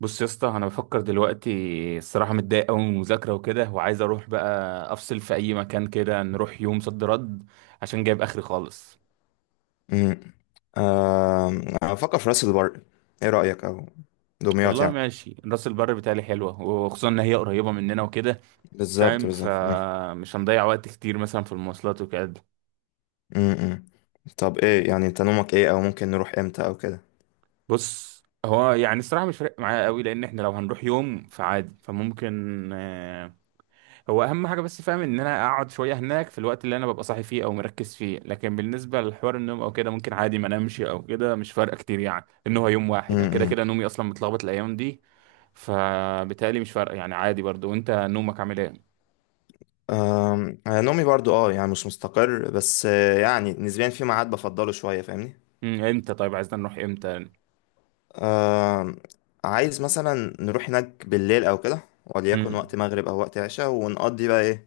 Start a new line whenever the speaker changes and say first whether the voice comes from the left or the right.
right: بص يا اسطى، انا بفكر دلوقتي. الصراحه متضايق قوي من المذاكره وكده، وعايز اروح بقى افصل في اي مكان كده. نروح يوم صد رد عشان جايب اخري خالص.
left: امم آه. افكر في راس البر، ايه رأيك، او دمياط
right: والله
left: يعني؟
right: ماشي، راس البر بتاعي حلوه، وخصوصا ان هي قريبه مننا وكده.
left: بالظبط
right: فاهم؟
left: بالظبط. مم.
right: فمش هنضيع وقت كتير مثلا في المواصلات وكده.
left: مم، مم. طب ايه يعني، انت نومك ايه، او ممكن نروح امتى او كده؟
right: بص، هو يعني الصراحه مش فارق معايا قوي، لان احنا لو هنروح يوم فعادي، فممكن هو اهم حاجه. بس فاهم ان انا اقعد شويه هناك في الوقت اللي انا ببقى صاحي فيه او مركز فيه، لكن بالنسبه لحوار النوم او كده ممكن عادي ما انامش او كده، مش فارقه كتير يعني. ان هو يوم واحد، انا كده
left: امم.
right: كده نومي اصلا متلخبط الايام دي، فبالتالي مش فارقه يعني، عادي برضو. وانت نومك عامل ايه؟
left: أنا نومي برضو يعني مش مستقر، بس يعني نسبيا في ميعاد بفضله شوية، فاهمني؟
right: امتى؟ طيب عايزنا نروح امتى؟
left: آم، عايز مثلا نروح هناك بالليل او كده، وليكن
right: امم
left: وقت مغرب او وقت عشاء، ونقضي بقى ايه،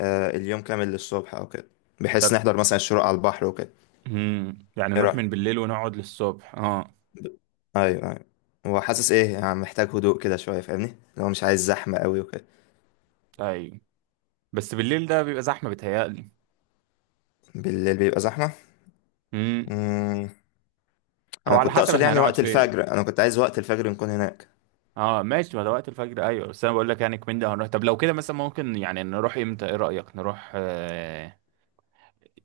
left: اليوم كامل للصبح او كده، بحيث نحضر مثلا الشروق على البحر وكده.
right: يعني نروح
left: ايه،
right: من بالليل ونقعد للصبح، اه.
left: ايوه ايوه. هو حاسس ايه، يعني محتاج هدوء كده شويه، فاهمني؟ لو مش عايز زحمه قوي وكده.
right: طيب، بس بالليل ده بيبقى زحمه بيتهيألي.
left: بالليل بيبقى زحمه.
right: امم.
left: امم.
right: او
left: انا
right: على
left: كنت
right: حسب
left: اقصد
right: احنا
left: يعني
right: هنقعد
left: وقت
right: فين.
left: الفجر، انا كنت عايز وقت الفجر نكون هناك.
right: اه ماشي، ما ده وقت الفجر ايوه، بس انا بقول لك يعني كمان ده هنروح. طب لو كده مثلا ممكن يعني نروح امتى؟ ايه رأيك؟ نروح آه...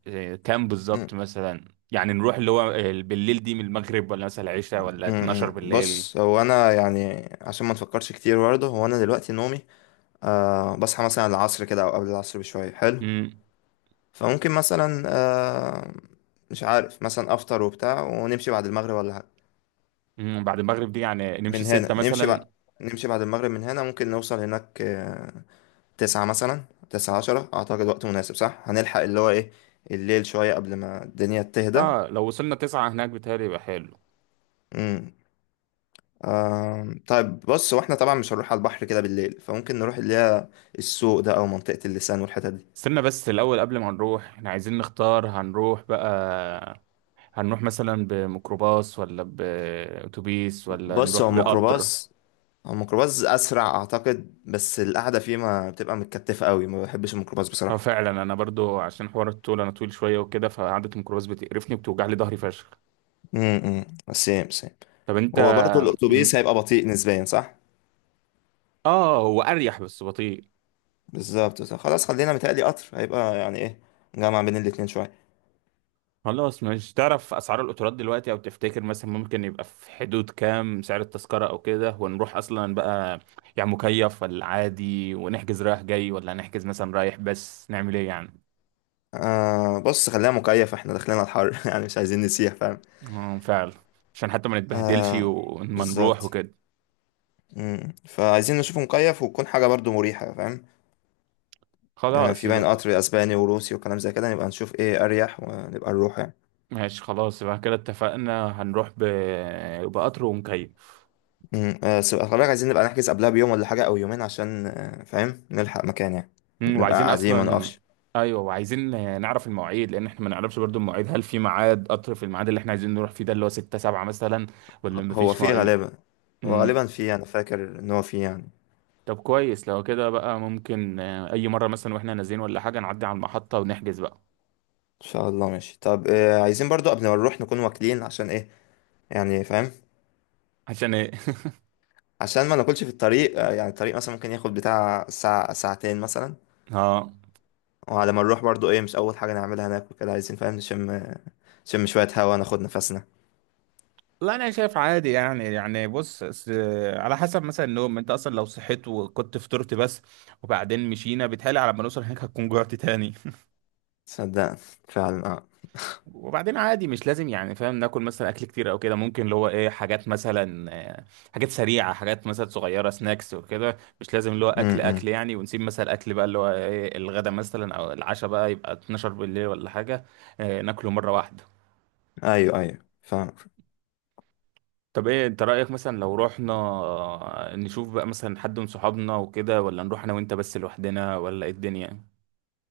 right: آه... كام
left: مم.
right: بالظبط مثلا؟ يعني نروح اللي هو بالليل دي من المغرب ولا مثلا العشاء ولا 12
left: مم.
right: بالليل؟
left: بص هو انا يعني عشان ما نفكرش كتير برضه، هو انا دلوقتي نومي أه بصحى مثلا العصر كده او قبل العصر بشويه، حلو.
right: امم.
left: فممكن مثلا مش عارف، مثلا افطر وبتاع ونمشي بعد المغرب ولا حاجه.
right: بعد المغرب دي يعني نمشي
left: من
right: 6
left: هنا نمشي
right: مثلا.
left: بقى، نمشي بعد المغرب من هنا ممكن نوصل هناك 9 مثلا. تسعة عشرة أعتقد وقت مناسب، صح؟ هنلحق اللي هو إيه، الليل شوية قبل ما الدنيا تهدى.
right: اه لو وصلنا 9 هناك بيتهيألي يبقى حلو.
left: امم. طيب بص، هو احنا طبعا مش هنروح على البحر كده بالليل، فممكن نروح اللي هي السوق ده، أو منطقة اللسان والحتت دي.
right: استنى بس الأول، قبل ما نروح احنا عايزين نختار هنروح بقى. هنروح مثلا بميكروباص، ولا بأتوبيس، ولا
left: بص هو
right: نروح بقطر؟
left: الميكروباص، هو الميكروباص أسرع أعتقد، بس القعدة فيه ما بتبقى متكتفة قوي، ما بحبش الميكروباص
right: اه
left: بصراحة.
right: فعلا، انا برضو عشان حوار الطول انا طويل شويه وكده، فقعده الميكروباص بتقرفني وبتوجع لي ظهري فشخ.
left: امم. سيم سيم.
right: طب انت؟
left: هو برضه الأتوبيس
right: مم.
left: هيبقى بطيء نسبيا، صح؟
right: اه، هو اريح بس بطيء.
left: بالظبط صح. خلاص خلينا، متهيألي قطر هيبقى يعني إيه، جامع بين الاتنين شوية.
right: خلاص. مش تعرف اسعار القطارات دلوقتي، او تفتكر مثلا ممكن يبقى في حدود كام سعر التذكره او كده، ونروح اصلا بقى؟ يعني مكيف ولا عادي، ونحجز رايح جاي ولا هنحجز مثلا رايح بس؟ نعمل ايه يعني؟
left: آه بص خلينا مكيف، احنا داخلين على الحر يعني مش عايزين نسيح، فاهم؟
right: اه فعلا، عشان حتى ما نتبهدلش
left: آه
right: وما نروح
left: بالظبط.
right: وكده.
left: مم. فعايزين نشوف مكيف، وتكون حاجة برضو مريحة، فاهم؟ يعني
right: خلاص
left: في باين
right: يبقى.
left: قطر اسباني وروسي وكلام زي كده، نبقى نشوف ايه اريح ونبقى نروح يعني.
right: ماشي، خلاص يبقى كده، اتفقنا هنروح بقطر ومكيف.
left: مم. آه بس خلي بالك، عايزين نبقى نحجز قبلها بيوم ولا حاجة، او يومين، عشان فاهم نلحق مكان يعني، نبقى
right: وعايزين
left: قاعدين ما
right: اصلا.
left: نقفش.
right: ايوه، وعايزين نعرف المواعيد، لان احنا ما نعرفش برضو المواعيد. هل في ميعاد قطر في الميعاد اللي احنا عايزين نروح فيه، ده اللي هو 6 7 مثلا، ولا
left: هو
right: مفيش
left: فيه
right: مواعيد؟
left: غالبا، هو غالبا
right: مم.
left: فيه، انا فاكر ان هو فيه يعني.
right: طب كويس. لو كده بقى ممكن اي مره مثلا واحنا نازلين ولا حاجه نعدي على المحطه ونحجز بقى.
left: ان شاء الله ماشي. طب آه عايزين برضو قبل ما نروح نكون واكلين، عشان ايه يعني، فاهم؟
right: عشان ايه؟
left: عشان ما ناكلش في الطريق، يعني الطريق مثلا ممكن ياخد بتاع 1 أو 2 ساعة مثلا.
right: اه،
left: وعلى ما نروح برضو ايه، مش اول حاجة نعملها ناكل كده، عايزين فاهم نشم، نشم شوية هوا، ناخد نفسنا.
right: لا انا شايف عادي يعني. بص على حسب مثلا النوم. انت اصلا لو صحيت وكنت فطرت بس وبعدين مشينا، بيتهيألي على ما نوصل هناك هتكون جوعت تاني.
left: صدق، فعلا اه.
right: وبعدين عادي مش لازم يعني فاهم ناكل مثلا اكل كتير او كده. ممكن اللي هو ايه، حاجات مثلا آه، حاجات سريعه، حاجات مثلا صغيره، سناكس وكده. مش لازم اللي هو اكل
left: امم. إمم.
right: اكل يعني. ونسيب مثلا اكل بقى اللي هو ايه الغدا مثلا او العشاء بقى يبقى 12 بالليل ولا حاجه، ناكله مره واحده.
left: ايوه ايوه فاهم.
right: طب ايه انت رأيك مثلا لو رحنا نشوف بقى مثلا حد من صحابنا وكده، ولا نروح انا وانت بس لوحدنا، ولا ايه الدنيا؟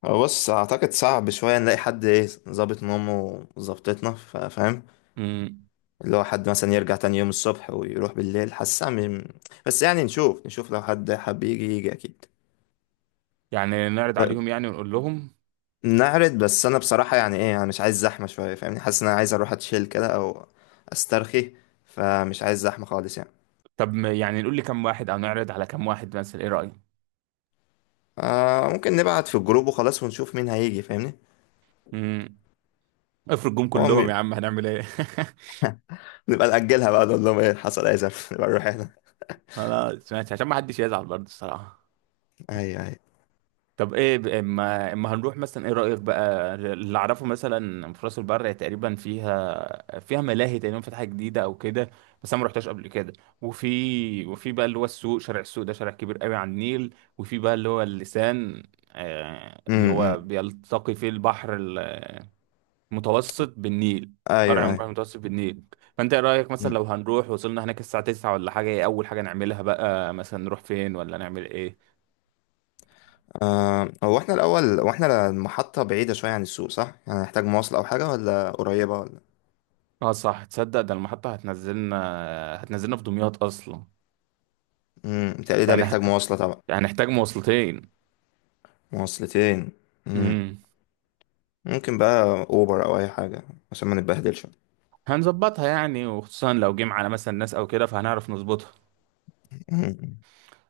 left: هو بص اعتقد صعب شوية نلاقي حد ايه ظابط نومه وظبطتنا، فاهم؟
right: امم.
left: اللي هو حد مثلا يرجع تاني يوم الصبح ويروح بالليل، حاسس بس يعني نشوف، نشوف لو حد حب يجي يجي، اكيد.
right: يعني نعرض
left: ب-
right: عليهم يعني ونقول لهم.
left: نعرض، بس انا بصراحه يعني ايه، انا مش عايز زحمه شويه، فاهمني؟ حاسس ان انا عايز اروح اتشيل كده او استرخي، فمش عايز زحمه خالص يعني.
right: طب يعني نقول لكم واحد او نعرض على كم واحد مثلا؟ ايه رأيك؟
left: آه ممكن نبعت في الجروب وخلاص، ونشوف مين هيجي، فاهمني؟
right: امم. افرض جم
left: هو م...
right: كلهم يا عم، هنعمل ايه؟
left: نبقى نأجلها بقى، نقول لهم ايه حصل اي زف نبقى نروح احنا.
right: خلاص ماشي، عشان ما حدش يزعل برضه الصراحة.
left: ايوه ايوه.
right: طب ايه اما اما هنروح مثلا ايه رأيك بقى؟ اللي اعرفه مثلا في راس البر تقريبا فيها ملاهي تقريبا فاتحة جديدة او كده، بس انا ما رحتهاش قبل كده. وفي بقى اللي هو السوق، شارع السوق ده شارع كبير قوي على النيل. وفي بقى اللي هو اللسان، اللي هو
left: امم.
right: بيلتقي فيه البحر المتوسط بالنيل،
left: ايوه
right: فرع من البحر
left: ايوه.
right: المتوسط بالنيل. فانت ايه رأيك مثلا؟
left: أمم.
right: لو هنروح وصلنا هناك الساعة 9 ولا حاجة، ايه اول حاجة نعملها بقى؟ مثلا نروح فين، ولا نعمل ايه؟
left: آه هو احنا الاول، هو احنا المحطه بعيده شويه عن السوق صح؟ يعني هنحتاج مواصله او حاجه، ولا قريبه، ولا؟
right: اه صح، تصدق ده المحطة هتنزلنا في دمياط أصلا.
left: بتهيألي ده
right: يعني
left: بيحتاج مواصله طبعا.
right: يعني هنحتاج مواصلتين.
left: مواصلتين.
right: امم.
left: ممكن بقى اوبر او اي حاجه، عشان ما نتبهدلش
right: هنظبطها يعني، وخصوصا لو جيم على مثلا ناس أو كده فهنعرف نظبطها.
left: مم.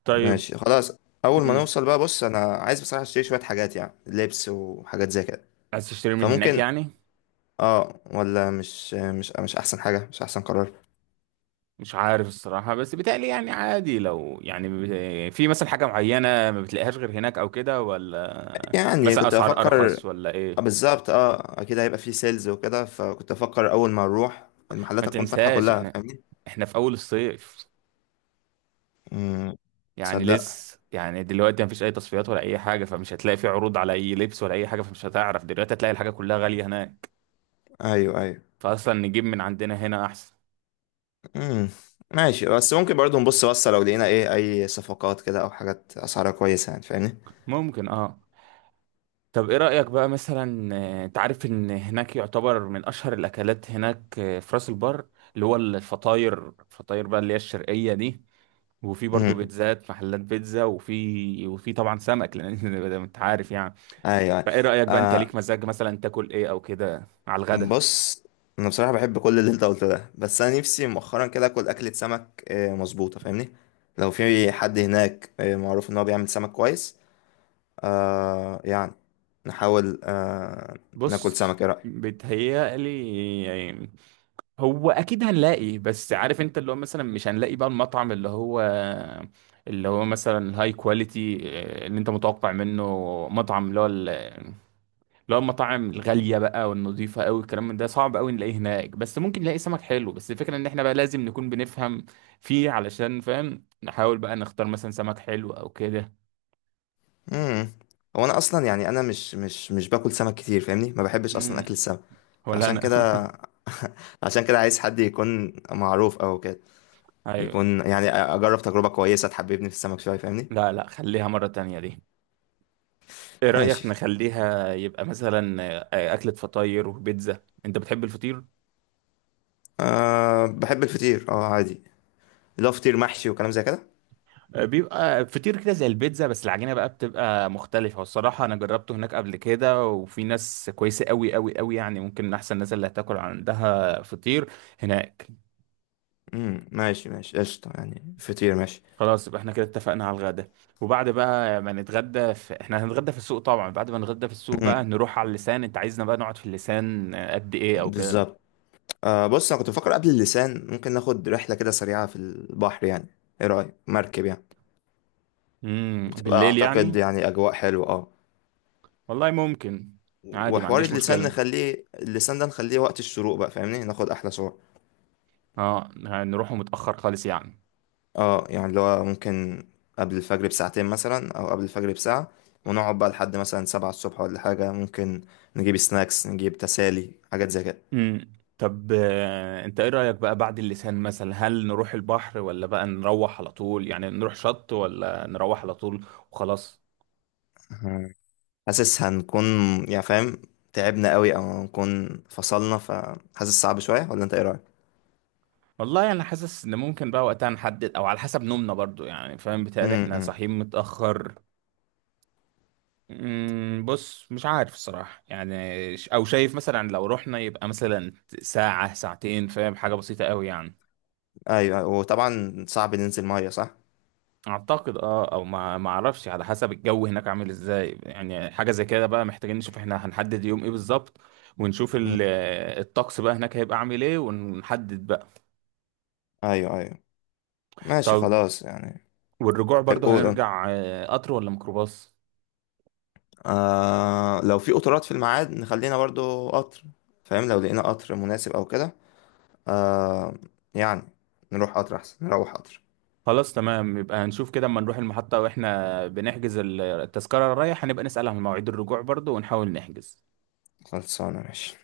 right: طيب.
left: ماشي خلاص. اول ما
right: امم.
left: نوصل بقى، بص انا عايز بصراحه اشتري شويه حاجات، يعني لبس وحاجات زي كده.
right: عايز تشتري من هناك
left: فممكن،
right: يعني؟
left: اه، ولا مش احسن حاجه، مش احسن قرار؟
right: مش عارف الصراحة، بس بيتهيألي يعني عادي. لو يعني في مثلا حاجة معينة ما بتلاقيهاش غير هناك أو كده، ولا
left: يعني
right: مثلا
left: كنت
right: أسعار
left: بفكر
right: أرخص ولا إيه؟
left: بالظبط، اه اكيد هيبقى فيه سيلز وكده، فكنت بفكر اول ما نروح
right: ما
left: المحلات هتكون فاتحه
right: تنساش،
left: كلها،
right: إحنا
left: فاهمني؟
right: إحنا في أول الصيف.
left: مم.
right: يعني
left: تصدق،
right: لسه يعني دلوقتي مفيش اي تصفيات ولا اي حاجه. فمش هتلاقي في عروض على اي لبس ولا اي حاجه، فمش هتعرف. دلوقتي هتلاقي الحاجه كلها غاليه هناك،
left: ايوه ايوه.
right: فاصلا نجيب من عندنا هنا احسن.
left: مم. ماشي، بس ممكن برضو نبص بصة، لو لقينا ايه اي صفقات كده، او حاجات اسعارها كويسة، يعني فاهمني.
right: ممكن، اه. طب ايه رايك بقى مثلا انت عارف ان هناك يعتبر من اشهر الاكلات هناك في راس البر، اللي هو الفطاير بقى اللي هي الشرقيه دي. وفي برضو
left: امم.
right: بيتزات، محلات بيتزا. وفي طبعا سمك لان انت عارف يعني.
left: ايوه أيوة.
right: فايه رايك بقى؟ انت
left: آه
right: ليك مزاج مثلا تاكل ايه او كده على الغدا؟
left: بص، انا بصراحه بحب كل اللي انت قلته ده، بس انا نفسي مؤخرا كده اكل اكله سمك آه مظبوطه، فاهمني؟ لو في حد هناك معروف ان هو بيعمل سمك كويس، آه يعني نحاول ناكل
right: بص،
left: سمك، ايه رايك؟
right: بيتهيألي يعني هو أكيد هنلاقي. بس عارف أنت اللي هو مثلا مش هنلاقي بقى المطعم اللي هو مثلا هاي كواليتي اللي أنت متوقع منه. مطعم اللي هو اللي هو المطاعم الغالية بقى والنظيفة أوي، الكلام من ده صعب أوي نلاقيه هناك. بس ممكن نلاقي سمك حلو، بس الفكرة إن إحنا بقى لازم نكون بنفهم فيه علشان فاهم، نحاول بقى نختار مثلا سمك حلو أو كده.
left: امم. هو انا اصلا يعني، انا مش باكل سمك كتير، فاهمني؟ ما بحبش اصلا
right: مم.
left: اكل السمك،
right: ولا
left: فعشان
right: أنا.
left: كده عشان كده عايز حد يكون معروف او كده،
right: أيوه.
left: يكون يعني اجرب تجربه كويسه تحببني في السمك شويه، فاهمني؟
right: لا لا، خليها مرة تانية دي. ايه رأيك
left: ماشي.
right: نخليها يبقى مثلا أكلة فطاير وبيتزا؟ انت بتحب الفطير؟
left: أه بحب الفطير اه عادي، لا فطير محشي وكلام زي كده.
right: بيبقى فطير كده زي البيتزا بس العجينة بقى بتبقى مختلفة. والصراحة انا جربته هناك قبل كده، وفي ناس كويسة قوي قوي قوي يعني، ممكن من احسن الناس اللي هتاكل عندها فطير هناك.
left: ماشي ماشي قشطة، يعني فطير ماشي.
right: خلاص يبقى احنا كده اتفقنا على الغدا. وبعد بقى ما نتغدى احنا هنتغدى في السوق طبعا. بعد ما نتغدى في السوق، بقى
left: امم
right: نروح على اللسان. انت عايزنا بقى نقعد في اللسان قد ايه او كده؟
left: بالظبط. أه بص انا كنت بفكر قبل اللسان ممكن ناخد رحلة كده سريعة في البحر يعني، ايه رأيك مركب يعني؟ بتبقى
right: بالليل
left: اعتقد
right: يعني؟
left: يعني اجواء حلوة، اه.
right: والله، ممكن. عادي ما
left: وحوار
right: عنديش
left: اللسان
right: مشكلة.
left: نخليه، اللسان ده نخليه وقت الشروق بقى، فاهمني؟ ناخد احلى صور.
right: اه، هنروحوا متأخر خالص يعني.
left: اه يعني اللي هو ممكن قبل الفجر بساعتين مثلا او قبل الفجر بساعة، ونقعد بقى لحد مثلا 7 الصبح ولا حاجة، ممكن نجيب سناكس، نجيب تسالي، حاجات زي كده.
right: طب انت ايه رأيك بقى بعد اللسان مثلا؟ هل نروح البحر، ولا بقى نروح على طول؟ يعني نروح شط، ولا نروح على طول وخلاص؟
left: مم. حاسس هنكون يعني فاهم تعبنا قوي، او هنكون فصلنا، فحاسس صعب شوية، ولا انت ايه رأيك؟
right: والله، انا حاسس ان ممكن بقى وقتها نحدد، او على حسب نومنا برضو يعني. فاهم؟ بيتهيألي احنا
left: امم
right: صاحيين متأخر. بص مش عارف الصراحة يعني او شايف مثلا، لو رحنا يبقى مثلا ساعة ساعتين، فاهم؟ حاجة بسيطة قوي يعني.
left: ايوه أيوة. وطبعا صعب ننزل مية صح؟
right: اعتقد او ما اعرفش. على حسب الجو هناك عامل ازاي يعني. حاجه زي كده بقى محتاجين نشوف احنا هنحدد يوم ايه بالظبط، ونشوف
left: مم.
right: الطقس بقى هناك هيبقى عامل ايه، ونحدد بقى.
left: ايوه ايوه. ماشي
right: طب،
left: خلاص يعني.
right: والرجوع
left: طيب،
right: برضو
left: قول قول.
right: هنرجع قطر ولا ميكروباص؟
left: آه لو في قطارات في الميعاد نخلينا برضو قطر، فاهم؟ لو لقينا قطر مناسب او كده، آه يعني نروح قطر أحسن، نروح قطر.
right: خلاص تمام، يبقى هنشوف كده اما نروح المحطه واحنا بنحجز التذكره الرايح، هنبقى نسال عن مواعيد الرجوع برضو ونحاول نحجز.
left: خلصانة ماشي.